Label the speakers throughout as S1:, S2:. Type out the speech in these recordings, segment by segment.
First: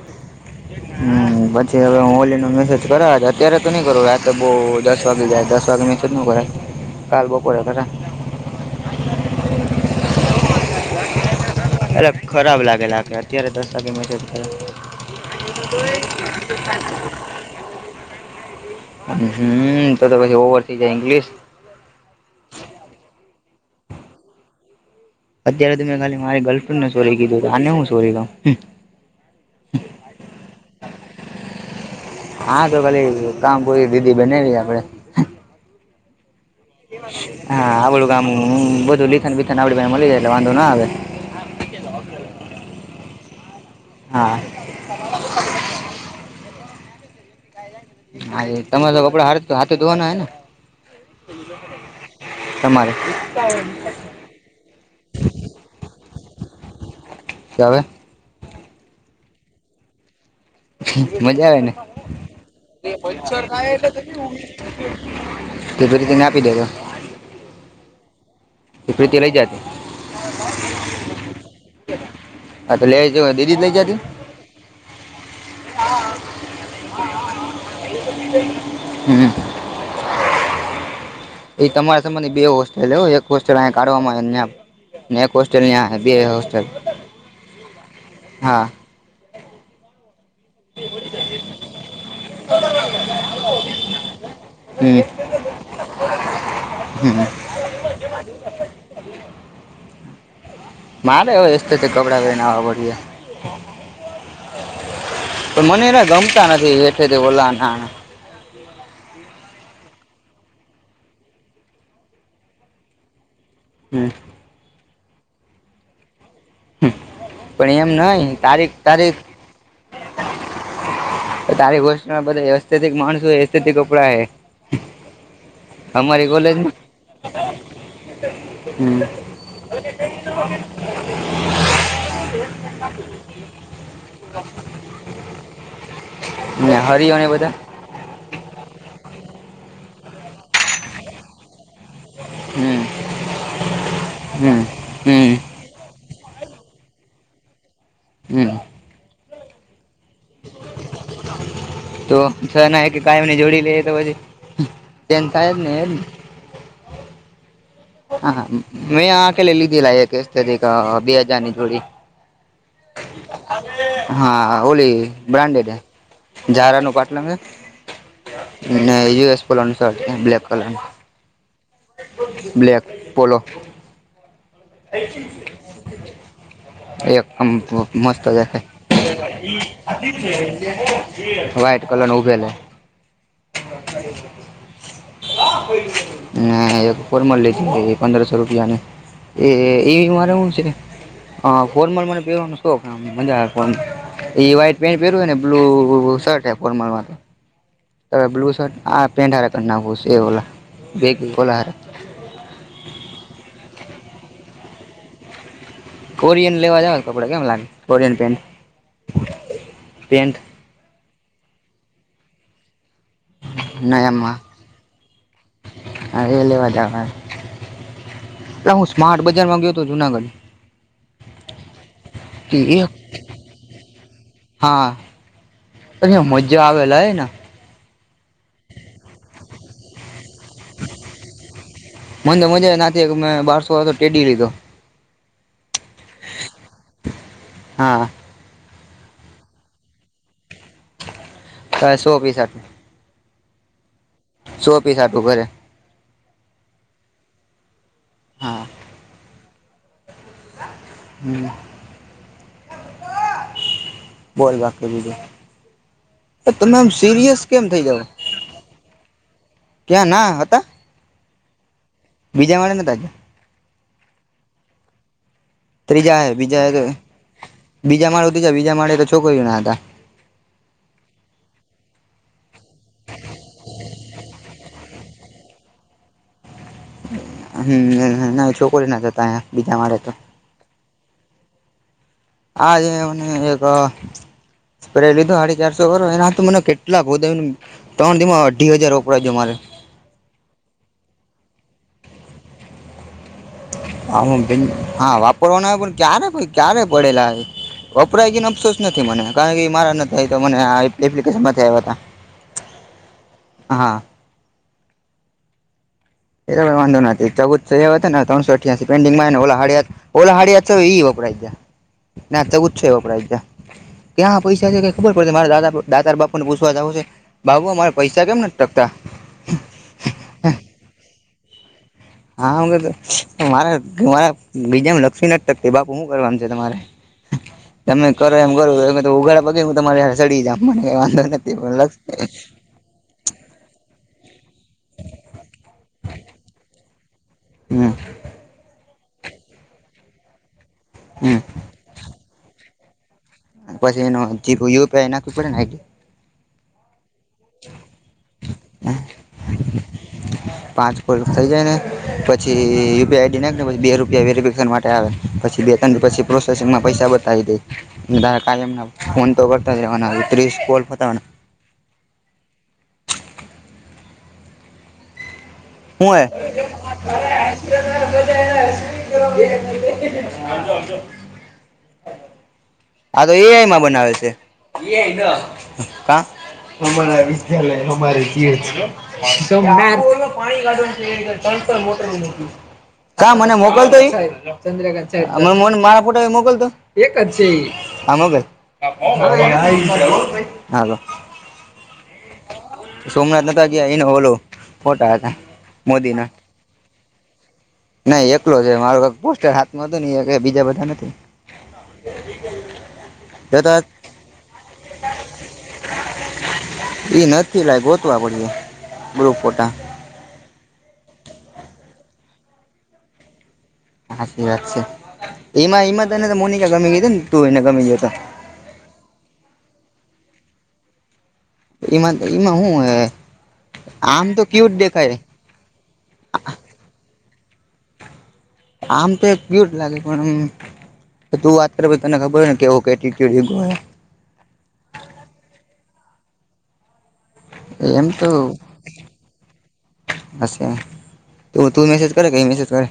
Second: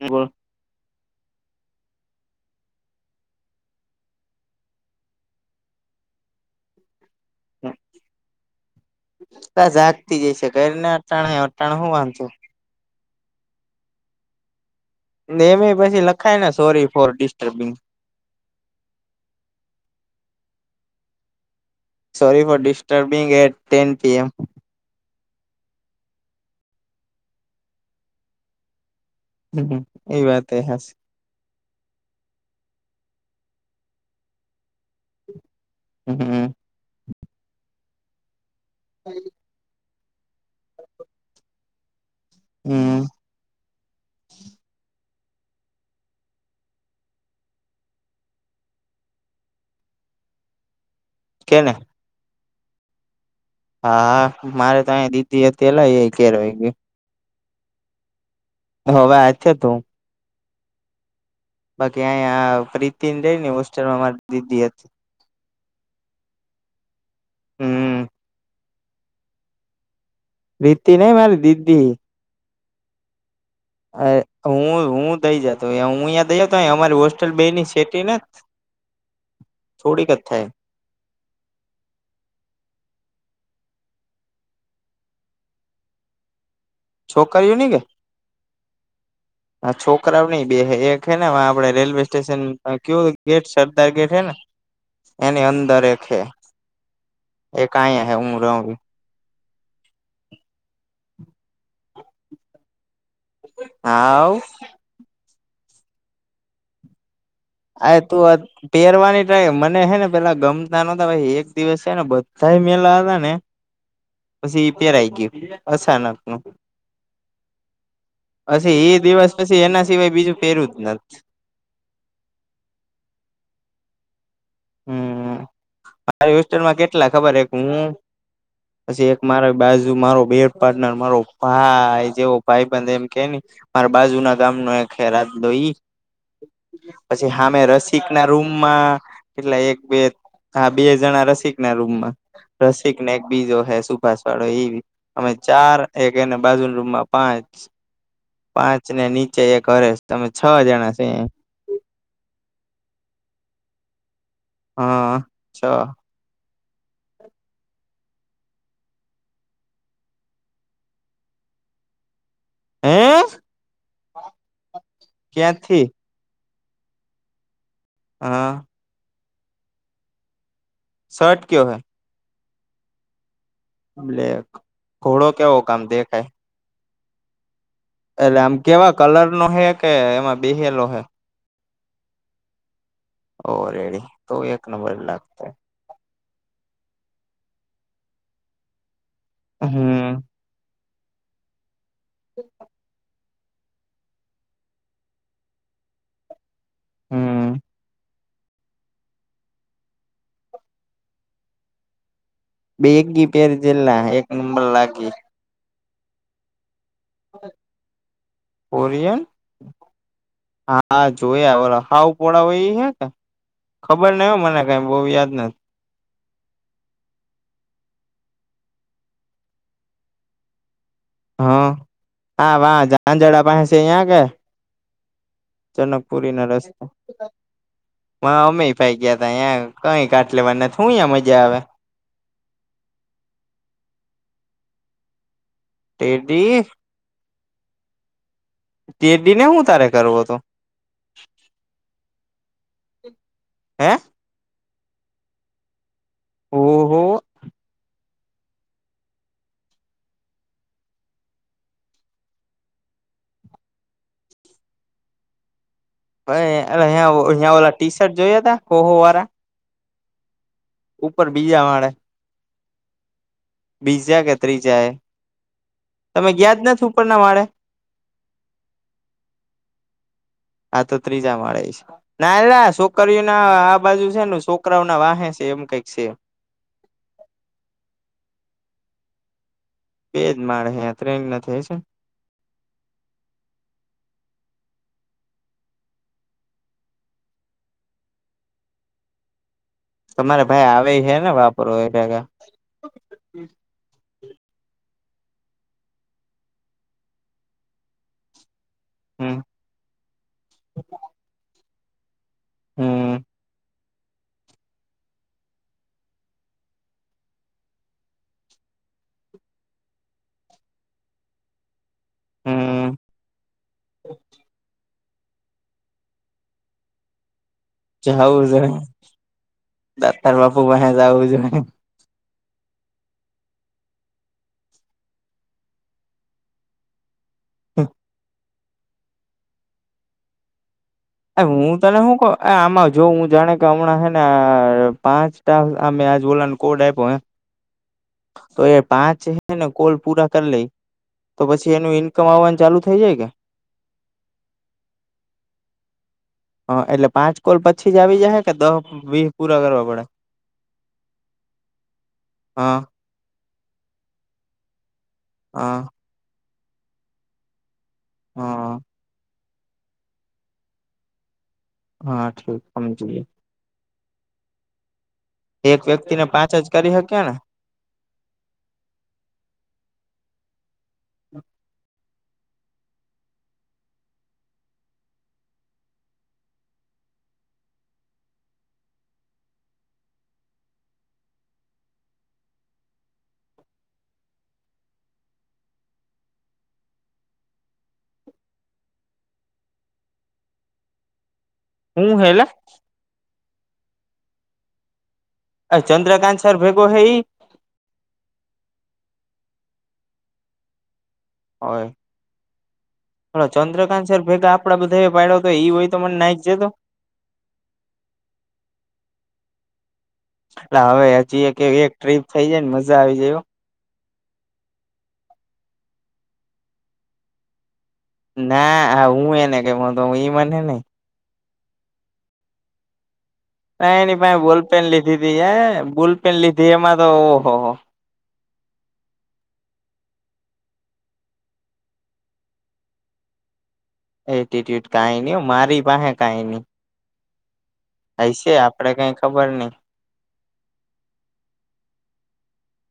S1: બોલ
S2: હમ્મ પછી હવે હું ઓલી નો મેસેજ કરાવ અત્યારે તો નહી, કરું રાતે બહુ દસ વાગે જાય દસ વાગે મેસેજ ન કરે કાલ બપોરે કરા
S1: બ જાગતી જ હશે ઘર અટાણ અટાણ હું
S2: એટલે
S1: વાંધો.
S2: ખરાબ લાગેલા કે અત્યારે દસ વાગે મેસેજ કરો,
S1: એમ પછી લખાય ને સોરી ફોર ડિસ્ટર્બિંગ
S2: હમ્મ તો તો પછી ઓવર થઈ જાય English,
S1: sorry for disturbing at ten P M
S2: અત્યારે તો મેં ખાલી મારી ગર્લફ્રેન્ડને શોરી કીધું, આને હું શોરી કઊ.
S1: હમ્મ એ વાત એ હાંસી.
S2: હા, તો ખાલી કામ પૂરી દીદી બનાવી આપડે,
S1: હમ્મ
S2: હા, આવડું કામ બધું લીથન બીથન આવડી મળી જાય, એટલે વાંધો ના આવે,
S1: હમ્મ
S2: હા, હા, એ તરે તો કપડ હાથે હાથે ધોવાના હોય ને.
S1: કેને
S2: તમારે [inaudible]
S1: હા, મારે તો આયા દીદી હતી એલાએ ઘેર વય ગઇ.
S2: તો હવે.
S1: હવે હાથે ધોવ.
S2: મજા આવેને
S1: બાકી અહીયા પ્રીતિને રહી ને હોસ્ટેલમાં મારી દીદી હતી
S2: [inaudible] [inaudible] રીતેને આપી દેવા
S1: હમ્મ
S2: પ્રીતિ લઈ જતી,
S1: પ્રીતિ નઈ મારી દીદી
S2: હા, તો લેજ દીદી જ લઈ જતી.
S1: હું હું દઈ જાતો હું અંયા દઈ જાતો અમારી હોસ્ટેલ બે ની સેટ
S2: હમ
S1: [inaudible] થોડી ક થાએ
S2: એ તમારા સંમાંધ બે હોસ્ટેલ એક હોસ્ટેલ અહીં કાઢવામાં આવે, ન એક હોસ્ટલ હ બે હોસ્ટલ
S1: છોકરીઓની કે હ છોકરાઓ નઈ બે એક હે ને આપડે રેલવે સ્ટેશન કયુ ગેટ સરદાર ગેટ હે ને
S2: હમ
S1: એની અંદર એક છે,
S2: હમ
S1: એક આયા હે હુ રવ
S2: મારે હવે એથી કપડાં પહેનાવા પડશે.
S1: હા આવ
S2: પણ મને એના ગમતા નથી હેઠ ઓલા ના
S1: આ તું પહેરવાની ટાય મને હે ને પેલા ગમતા નતા ભ એક દિવસ છે, ને બધા મેલા હતા ને
S2: હમ્મ
S1: પછી પેરાઈ ગય અચાનક નુ.
S2: [inaudible] પણ એમ નઈ તારીખ
S1: એ
S2: તારીખ
S1: દિવસ પછી એના સિવાય બીજું પેરવું જ નથી.
S2: તારી ગોષ બધસ્થિક માણસ હોય અસ્િક કપડા હે.
S1: હમ્મ
S2: અમારી
S1: મારી
S2: કોલેજમાં
S1: હોસ્ટલમાં કેટલા ખબર એક હું.
S2: હમ
S1: પછી એક મારા બાજુ મારો બે પાર્ટનર મારો ભાઈ જેવો ભાઈ બંધ એમ કે ને મારે બાજુ ના ગામનો એક રાજલો ઈ
S2: ના હરિયો એ
S1: પછી
S2: બધા
S1: [inaudible] ના રૂમમાં કેટલા એક બે બે જણા રસિક ના રૂમ
S2: હમ
S1: રસિકને એક બીજો હે સુભાષ વાળો
S2: હમ
S1: એ બી અમે
S2: હમ
S1: ચાર. એક અને બાજુ રૂમમાં પાંચ.
S2: હમ
S1: પાંચ ને નીચે એક હરે તમે છ જણા છ.
S2: તો છ ના કે કાયમને જોડી લે તો
S1: હા
S2: પછી થાય જ
S1: છ
S2: ને એમ. હા મેં આલે લીધેલા એક બે હાજારની જોડી.
S1: હે
S2: હા ઓલી બ્રાન્ડેડ.
S1: ક્યાંથી
S2: ારનું પાટલે.
S1: હા.
S2: ના યુ એસ પોલોનું સર બ્લાક કલર.
S1: શર્ટ કયો હૈ.
S2: બ્લેક પોોલો.
S1: બલેક ઘોડો કેવો કામ દેખાય.
S2: એકદમ મસ્તજ
S1: એટલે આમ
S2: છે.
S1: કેવા કલર નો હે કે એમાં બેહેલો હે
S2: વ્હઇટ કલર ન ઉભેલ.
S1: ઓ રેડી તો એક નંબર લાગતો.
S2: હ એક ફરમલ લીધી પંદરસો રૂપિયા ની. એ એવી
S1: હમ
S2: મારે શું છે ફોર મને પવાનો શોખ મજા આવે. એ વ્હાઈટ પેન્ટ પહેરવય ને બ્લુ શર્ટ ફનરવા.
S1: હમ.
S2: ત બ્લુ શર્ટ આ પેન્ટ હ નાખું એ ઓ બે હ.
S1: બે એકી પેર જેલા એક નંબર લાગી.
S2: કોરિયન લેવા જાવ કપડા કેમ લાગે કોરિયન પેન્ટ
S1: કોરિયન
S2: પેન્ટ.
S1: હા જોયા બોલો હાવ પળાવય એ હ કે ખબર નહ હોય મને કઈ બહવ યાદ નથી.
S2: હા એ લેવા જવા એટ હું સ્માર્ટ બજારમાં ગયો હતો જુનાગઢ.
S1: હ હા વાહ
S2: એક
S1: જાંજડા પા છે અહં કે.
S2: હા અ
S1: જનકપુરી ના
S2: મજા
S1: રસ્તે
S2: આવેલા હ ને.
S1: અમેય પાઈ ગયા તા તં કઈ કાટ લેવાના હું ં મજા આવે.
S2: મને તો મજા ના એક મેં બારસો વાો ટેઢ લીધો.
S1: તેડી.
S2: હા.
S1: ટરડી ને હું તારે કરવું હતો.
S2: તો એસો ઓફી સાથે.
S1: હમ.
S2: સો પીસ હતું ઘરે.
S1: ઓહો.
S2: હમ. બોલ બાકી બીજું
S1: પં
S2: તમે આમ સિરિયસ કેમ
S1: અયા ઓ
S2: થઈ
S1: ટી
S2: જાવ
S1: શર્ટ જોયા ત કોહો વાળા.
S2: ક્યાં ના હતા.
S1: ઉપર બીજા વાળે.
S2: બીજા મળ ને તજા.
S1: બીજા કે ત્રીજા એ
S2: ત્રીજા
S1: તમે યાદ
S2: બીજા
S1: નથી ઉપરના માળે.
S2: બીજા માળું જ બીજા માળે તો છોકરી ના હતા.
S1: આ તો ત્રીજા મળે છે. ના એલા છોકરીઓ ના આ બાજુ છે છોકરાઓ ના વાહે છે એમ કઈક છેમ.
S2: હમ ના છોકરી ના થતા બીજા મારે.
S1: એજ માે ત્રેન ના થ છે.
S2: હાજ મને એક. પ લીધું સાડીી ચારસો વા એના મને કેટલા હો. ત્રણ ધીમાં અઢી હજાર વપરાજો મારે.
S1: તમારે ભાઈ આવે છે ને વાપરો એ જ્યા.
S2: હ હા વાપરવાના હો પણ ક્યારે ક્યારે પડેલા વપરાય ગને અફસોસ. નથી મને
S1: હમ
S2: કારણ કે મારા નથી થ તો મને એપ્લિકેશનમાં આવ હતા.
S1: હમ.
S2: હા. એ વાંધો નથી ચૌદસો હતો ને્રણસો અઠ્યાસીંગમાં ઓ હળિયા. ઓલ હાડિયા તો એ વપરાય જા ના ચુ છો
S1: હમ
S2: એ વપરાય જા. ત્યાં પૈસા છે કે ખબર પડશે મારા દાદા દાદાર બાપુ ને પૂછવા જવું છે ભાવુ મારે.
S1: જવું જોઈ દાતર બાપુ ભ જવું જોઈ.
S2: હા હું મારા મારા બીજા લક્ષ્મી નાટક બાપુ શું કરવાનું છે તમારે. તમે કરો એમ કરો તો ઉઘાડા પગી હું તમારી સડી જ મ.
S1: એ હું ત હું ક આમા. જો હું જાણે કે હમણાં હે ને પાંચ ટા અમે આજ બોલા કોડ આપ્યો હ.
S2: હમ.
S1: તો એ પાંચ હને કોલ પૂરા કરી લઈ
S2: હમ
S1: તો પછી એનું. કમાવાનું ચાલુ થઇ જાય કે.
S2: પછસ એ નનો જીપ યુીઆઈ નાીડી.
S1: હા એટલે પાંચ કોલ પછી જ આવી જાય કે દહ વી પૂરા કરવા પડે.
S2: પાંચ ફલ થઈ જાય ને પછી
S1: હા
S2: યુપીઆ આઈડી નાખીને પછી બે રૂપિયા વેરિફિકેશન માટે આવે. પછી બે
S1: હા
S2: ત પછી પ્રોસેસિંગમાં પૈસા બતાવી દેારા કમ.
S1: હા
S2: ફોન તો કરતા ત્રી કોલતા.
S1: હા ઠીક સમજીએ. એક
S2: હું
S1: વ્યક્તિને
S2: હે
S1: પાંચ જ કરી શકી ને.
S2: [unintelligible] આા તો એઆઈમાં બનાવે છે. અમારા વિદ્યાલય અમારે જે છે. [unintelligible] હા મને મોકલતો ચંદ્રગઢ છે મારા ફોટો મોકલતો એક જ છે. આમ ભાઈ હાલ.
S1: હું હેલા.
S2: સોમનાથ ના તો ગયા એનો ઓલો ખોટા હતા.
S1: અ ચંદ્રકાંત સર ભેગો હ એ.
S2: નઈ એકલો જ માર પોસ્ટર હાથમાં હતું ન બીજા બધા નથી.
S1: હ. હ
S2: જતા
S1: ચંદ્રકાંત સર ભેગા આપડા બધા એ પાડવ તો એ હોય તો મને નાઈ જતો.
S2: ઈ નથી લાઈ ગોતું આપડ બ્રુ ફોટા.
S1: એટ હવે જોઈએ કે એક ટ્રીપ થઈ જાય ને મજા આવી જાય.
S2: સાચી વાત છે એમાં એમાં તને તો મોનિકા ગમી ગય હતી ને તું એને ગમી ગયો તો.
S1: ના હું એને કેતો ઈ મને નઈ.
S2: એમાં એમાં શું હ.
S1: ના એની ભાઈ બોલ પેન લીધીી એ બુલ પેન લીધી એમાં તો ઓહો હો.
S2: આમ તો એક ક્યુટ લાગે પણ. તો તું વાત કર તને ખબર હો ને કે એવો કેટડ.
S1: એટ્યુડ કઈ ન મારી પાસે કઈ નઈ.
S2: એમ તો.
S1: હશે આપડે કઈ ખબર નઈ
S2: હશે તો તું મેસેજ કરે ઈ મેસેજ કરે?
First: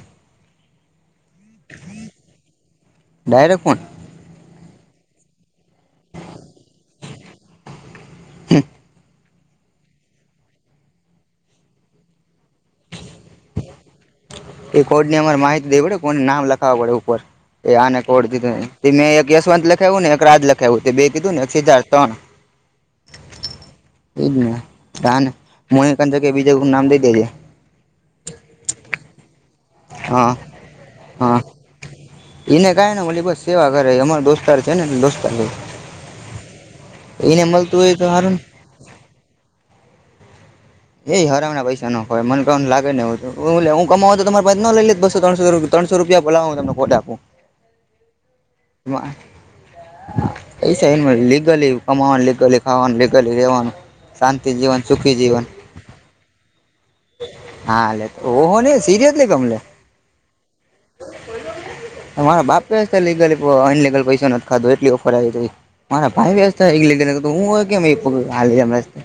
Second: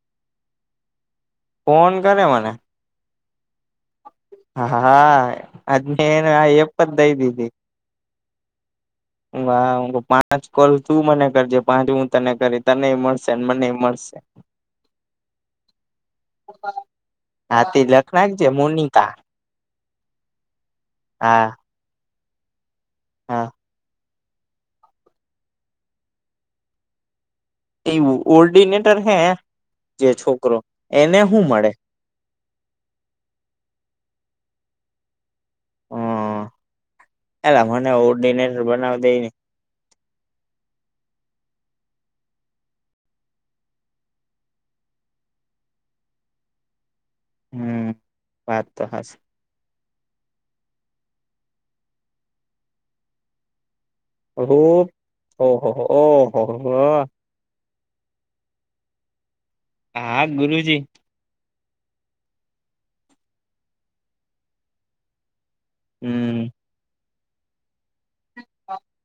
S1: ફોન કરે મને
S2: ડાયરેક ફોન
S1: હા હા હાય આજથી એને આ એપ દ દઈ દીધી. વાવ પાંચ કોલ તું મને કરજે પાંચ હું તને કરી તનેય મળશે ન મનેય મળશે
S2: એ કોડ ની અમારે માહિતી દેવડ કોન નામ લખાવ પડ ઉપર એ
S1: હાથી
S2: આને
S1: લખ
S2: કોડ
S1: નાખજે
S2: દીધું તે મેં
S1: મોનિકા
S2: એક કેશવંત લખાયવું ને એક રાજ લખાયવું તે બે કીધું ને
S1: હા
S2: અક્ષય ચાર ત્રણ
S1: હા
S2: એજ ને તાને મોનેકા ને જગ્યાએ બીજા કોઈનું નામ દઈ દેજે
S1: એવું ઓર્ડિનેટર હે જે
S2: હા
S1: છોકરો એને હું મળે?
S2: ઇને કાઈ ન મલે બસ સેવા કરે અમાર દોસ્તાર છે, ને દોસ્તાર જેવો
S1: હમ
S2: એને મલતું હોય તો હારુંન
S1: બનાવ દઈને.
S2: એય હરામના પૈસા ન ખવાય મને કઉ લાગે ને હું તો હું લે હું કમાવું હોત તો તમારે પાસે ન લઈ લેત બસો ત્રણસો રૂપ્યો. ત્રણસો રૂપિયા ભોલા હું તમને ખોટે આપું.
S1: હમ વાત તો હાચી
S2: પૈસા એનમાં લીગલી કમાવાનું લીગલી ખાવાનું લીગલી લેવાનુ
S1: રૂપ ઓહોહો ઓહોહો હ અ
S2: હા અલે ઓહો ને સિરિયસલી ગમલે.
S1: હા ગુરુજી
S2: ત મારા બાપે સે લીગલી પઅ અનલિગલ પૈસો નથી ખાધો એટલી ઓફર આવી તઇ મારા ભાઈ
S1: હમ
S2: વ્યસ્થ હિગ, લીધે ન ત તો હું હોત કે એક પગલો હાલે એમ રસ્તે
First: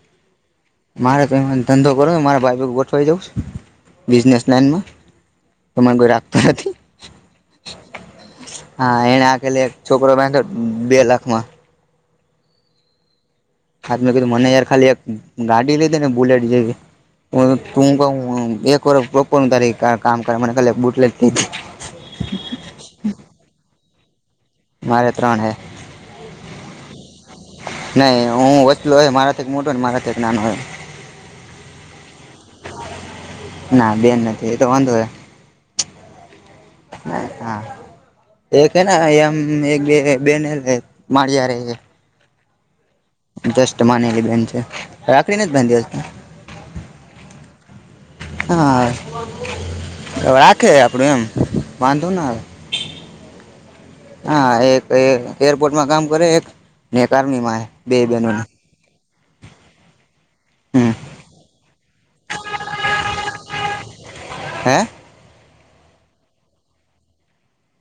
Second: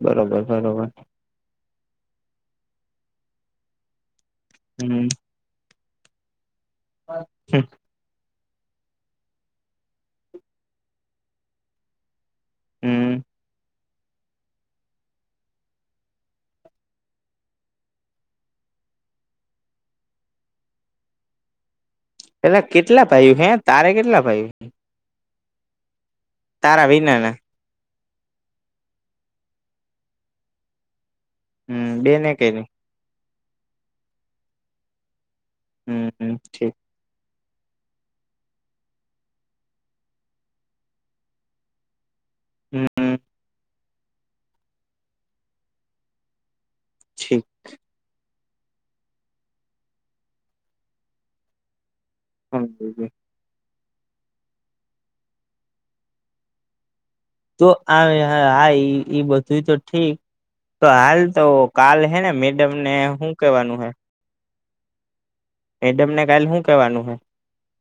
S1: બરોબર બરોબર
S2: મારે તો એહોન ધંધો કરો ને મારા ભાઈપેગ ગોઠવાઈ જાઉં છે, બિઝનેસ લાઈનમાં
S1: હમ
S2: તમે ગોઈ રાકતું નથી.
S1: [unintelligible]
S2: હા એને આખેલી એક છોકરો બાંદ્યો તો બે લાખ મા
S1: હમ્મ
S2: હાત મેં કીધું મને યાર ખાલી એક ગાડી લીદે ને બુલેટ જેવી. તું ક હું એક વરહ પ્રોપર હું તારી કા કામ કર મને ખાલી બુટલેગ ની
S1: પેલા કેટલા પાયું હે તારે કેટલા ભાયું?
S2: મારે ત્રણ હૈ.
S1: તારા વિના ને
S2: નહી હું વચલો હે મારાથીક મોટો ને મારાથીક નાનો હે.
S1: હુંમ બેને કેની
S2: ના બેન નથી એતો વાંધો હે
S1: હું હું ઠીક
S2: હ હા એક હેને હા એમ એક બે હે બેન હે એ માળીયારે હે
S1: હું અ
S2: ષ્ટ માનેલી બેન છે. રાખડી નથી બાંધી હજ
S1: છીક.
S2: હા રાખે આપડું એમ વાંધો ના આવે
S1: [unintelligible]
S2: હા, એક એર એરપોર્ટમાં કામ કરે એક ને કરની માં
S1: તો આ ઇ બધું તો ઠીક તો
S2: હમ
S1: હાલ તો કાલ હે ને મેડમ ને હું કેવાનું હે.
S2: હે
S1: મેડમ ને કાલ હું કેવાનું હે?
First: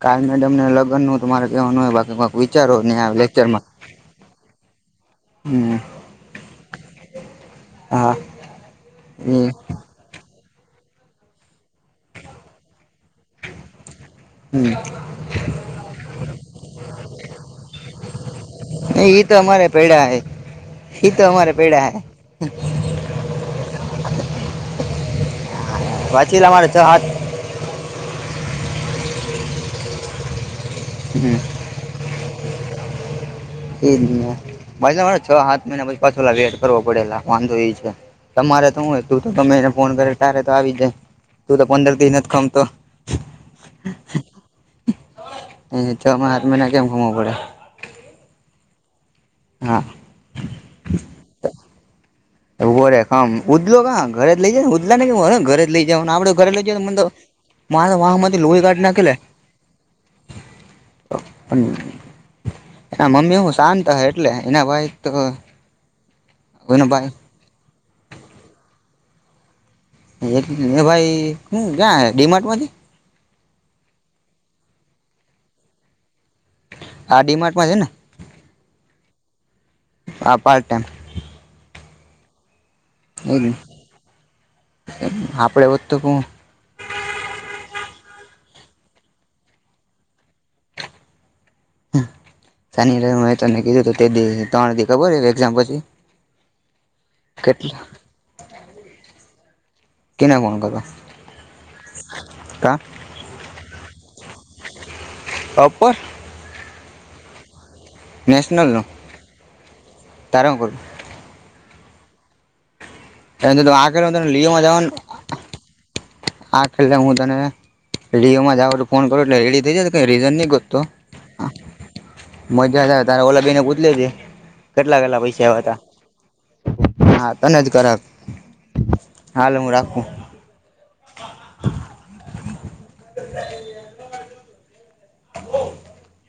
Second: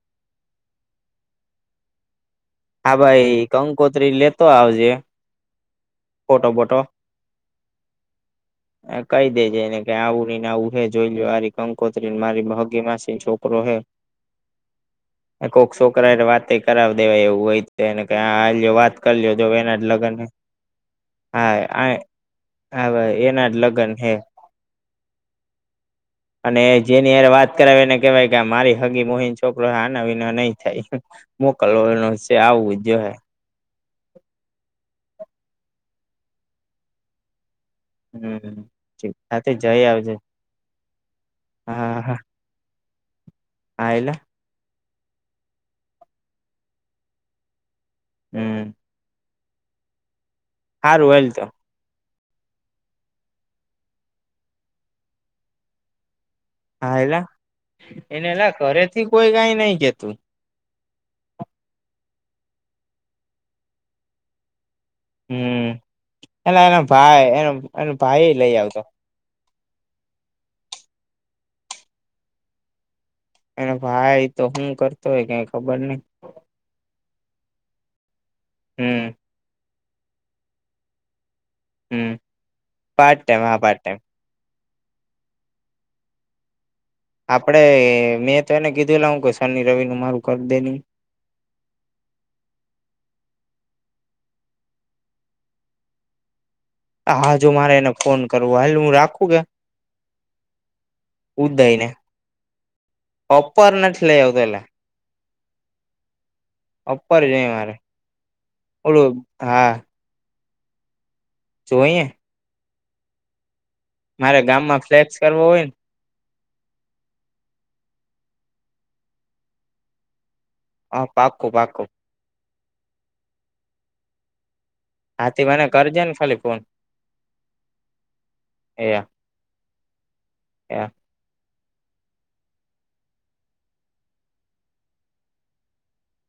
S2: કા મેડમને લગન નું તમારે કહેવાનું હોય, બાકી વિચારો
S1: હા
S2: ને આ
S1: ભાઈ કંકોત્રી લેતો આવજે
S2: હમ્મ
S1: ફોટો બટો
S2: હા
S1: કહી
S2: હમ
S1: દેજે એને આવું હીને આવું હે જોઈ લ આરી કંકોત્રી ને મારી હગી માસી છોકરો હે
S2: હમ
S1: કોક શોકરા હારે વાત કરાવ દેવાય એવું હોયને ક આવીજ વાત કરી
S2: ઈ
S1: લ્યો
S2: તો
S1: લ્યો
S2: અમારે
S1: એના જ
S2: પૈડા
S1: લગન
S2: હે ઈ તો અમારે પૈડા
S1: હા
S2: હે
S1: હા ભાઈ એના જ લગ્ન હે.
S2: વાંચેલા
S1: અને
S2: અમારે છ હાથ
S1: જેની હારે વાત કરાવીને કેવાય કે આ મારી હગી મોહી છોકરો આના વિનો નહી થાય.
S2: હમ
S1: કલોલ ન આવું જો હે.
S2: એજ નેછરે છ સાત મહિના પછી પાછ ઓલા વેટ કરવો પડેલા વાંધો એ છે.
S1: હમ
S2: તમારે તો શું હોય તું તો
S1: સાથે
S2: તમે એને
S1: જઈ
S2: ફોન કર
S1: આવજે
S2: ત્યારે તો આવી જાય તું તો
S1: હા
S2: પંદર દ
S1: હા
S2: નથી ખમતો
S1: હા એલા
S2: ઓમાં હાત મહીના કેમ ખમાવા પડે.
S1: હમ
S2: હા
S1: હારું હાલ તો
S2: ઉભોરે ખમ ઉદલો ઘરે જ લઈ જ ને ઉદલા ને ઘરે જ લઈ જને આપડે ઘેલો જ મ
S1: હા એલા
S2: મા વાહ
S1: એને
S2: માંથી
S1: એલા
S2: લોહી કાઢ નાખ
S1: ઘરેથી
S2: લ
S1: કોઈ કાઈ નઈ કેતું
S2: એના મમ્મી હું શાંત હ એટલે એના ભય
S1: હમ એના એનો ભાઈ એનો એનો ભાઈ લઈ આવતો
S2: એ ભાઈ હું ક્યાં ડીમાર્ટ માંથી
S1: એને ભાઈ તો હુ કરતો હોય કઈ ખબર નઈ.
S2: આ ડીમાર્ટમાં છે ને
S1: હમ
S2: હા પાર્ટ ટાઇમ
S1: હમ પાર્ટ ટાઈમ હા પાર્ટ ટાઈમ
S2: આપડે વધતું ક
S1: આપડે મેં તો એને કીધું લ હું ક શનિ રવિ નું મારું કરી દે ન
S2: સાની મે તમને કીધું તો તે ત્રણ દી ખબર હો એક્ઝામ પછી
S1: હા જો મારે
S2: કેટલા
S1: એને ફોન કરવો હાલ હું રાખું લા
S2: કેને ફોન કરો
S1: ઉદય ને
S2: કા
S1: અપર નથી લઇ આવતો એટલા
S2: અપર
S1: ઉપપર જ મારે
S2: નેશનલનું
S1: ઓલું હા
S2: તાર
S1: જોઈએ.
S2: એ આ કરને
S1: મારે
S2: લિયોમાં
S1: ગામમાં
S2: જાવાને
S1: ફ્લેક્સ કરવો વોય
S2: આ છેલ્લે હું તને લિયોમાં જાવું ફોન કરું એટલે રેડી થઈ જશે તો કઈ રીઝન નહીં ગોતતો
S1: હ પાકકુ પાકકુ
S2: મજા આવે તારે ઓલા બેને ગુત લે જે કેટલા કેટલા
S1: હાથી
S2: પૈસા આવ
S1: મને
S2: હતા
S1: કરજે ને ખાલી ફોન
S2: હા તને જ કરક હાલ હું રાખું.
S1: એ હા
S2: [inaudible] [inaudible] બ [unintelligible]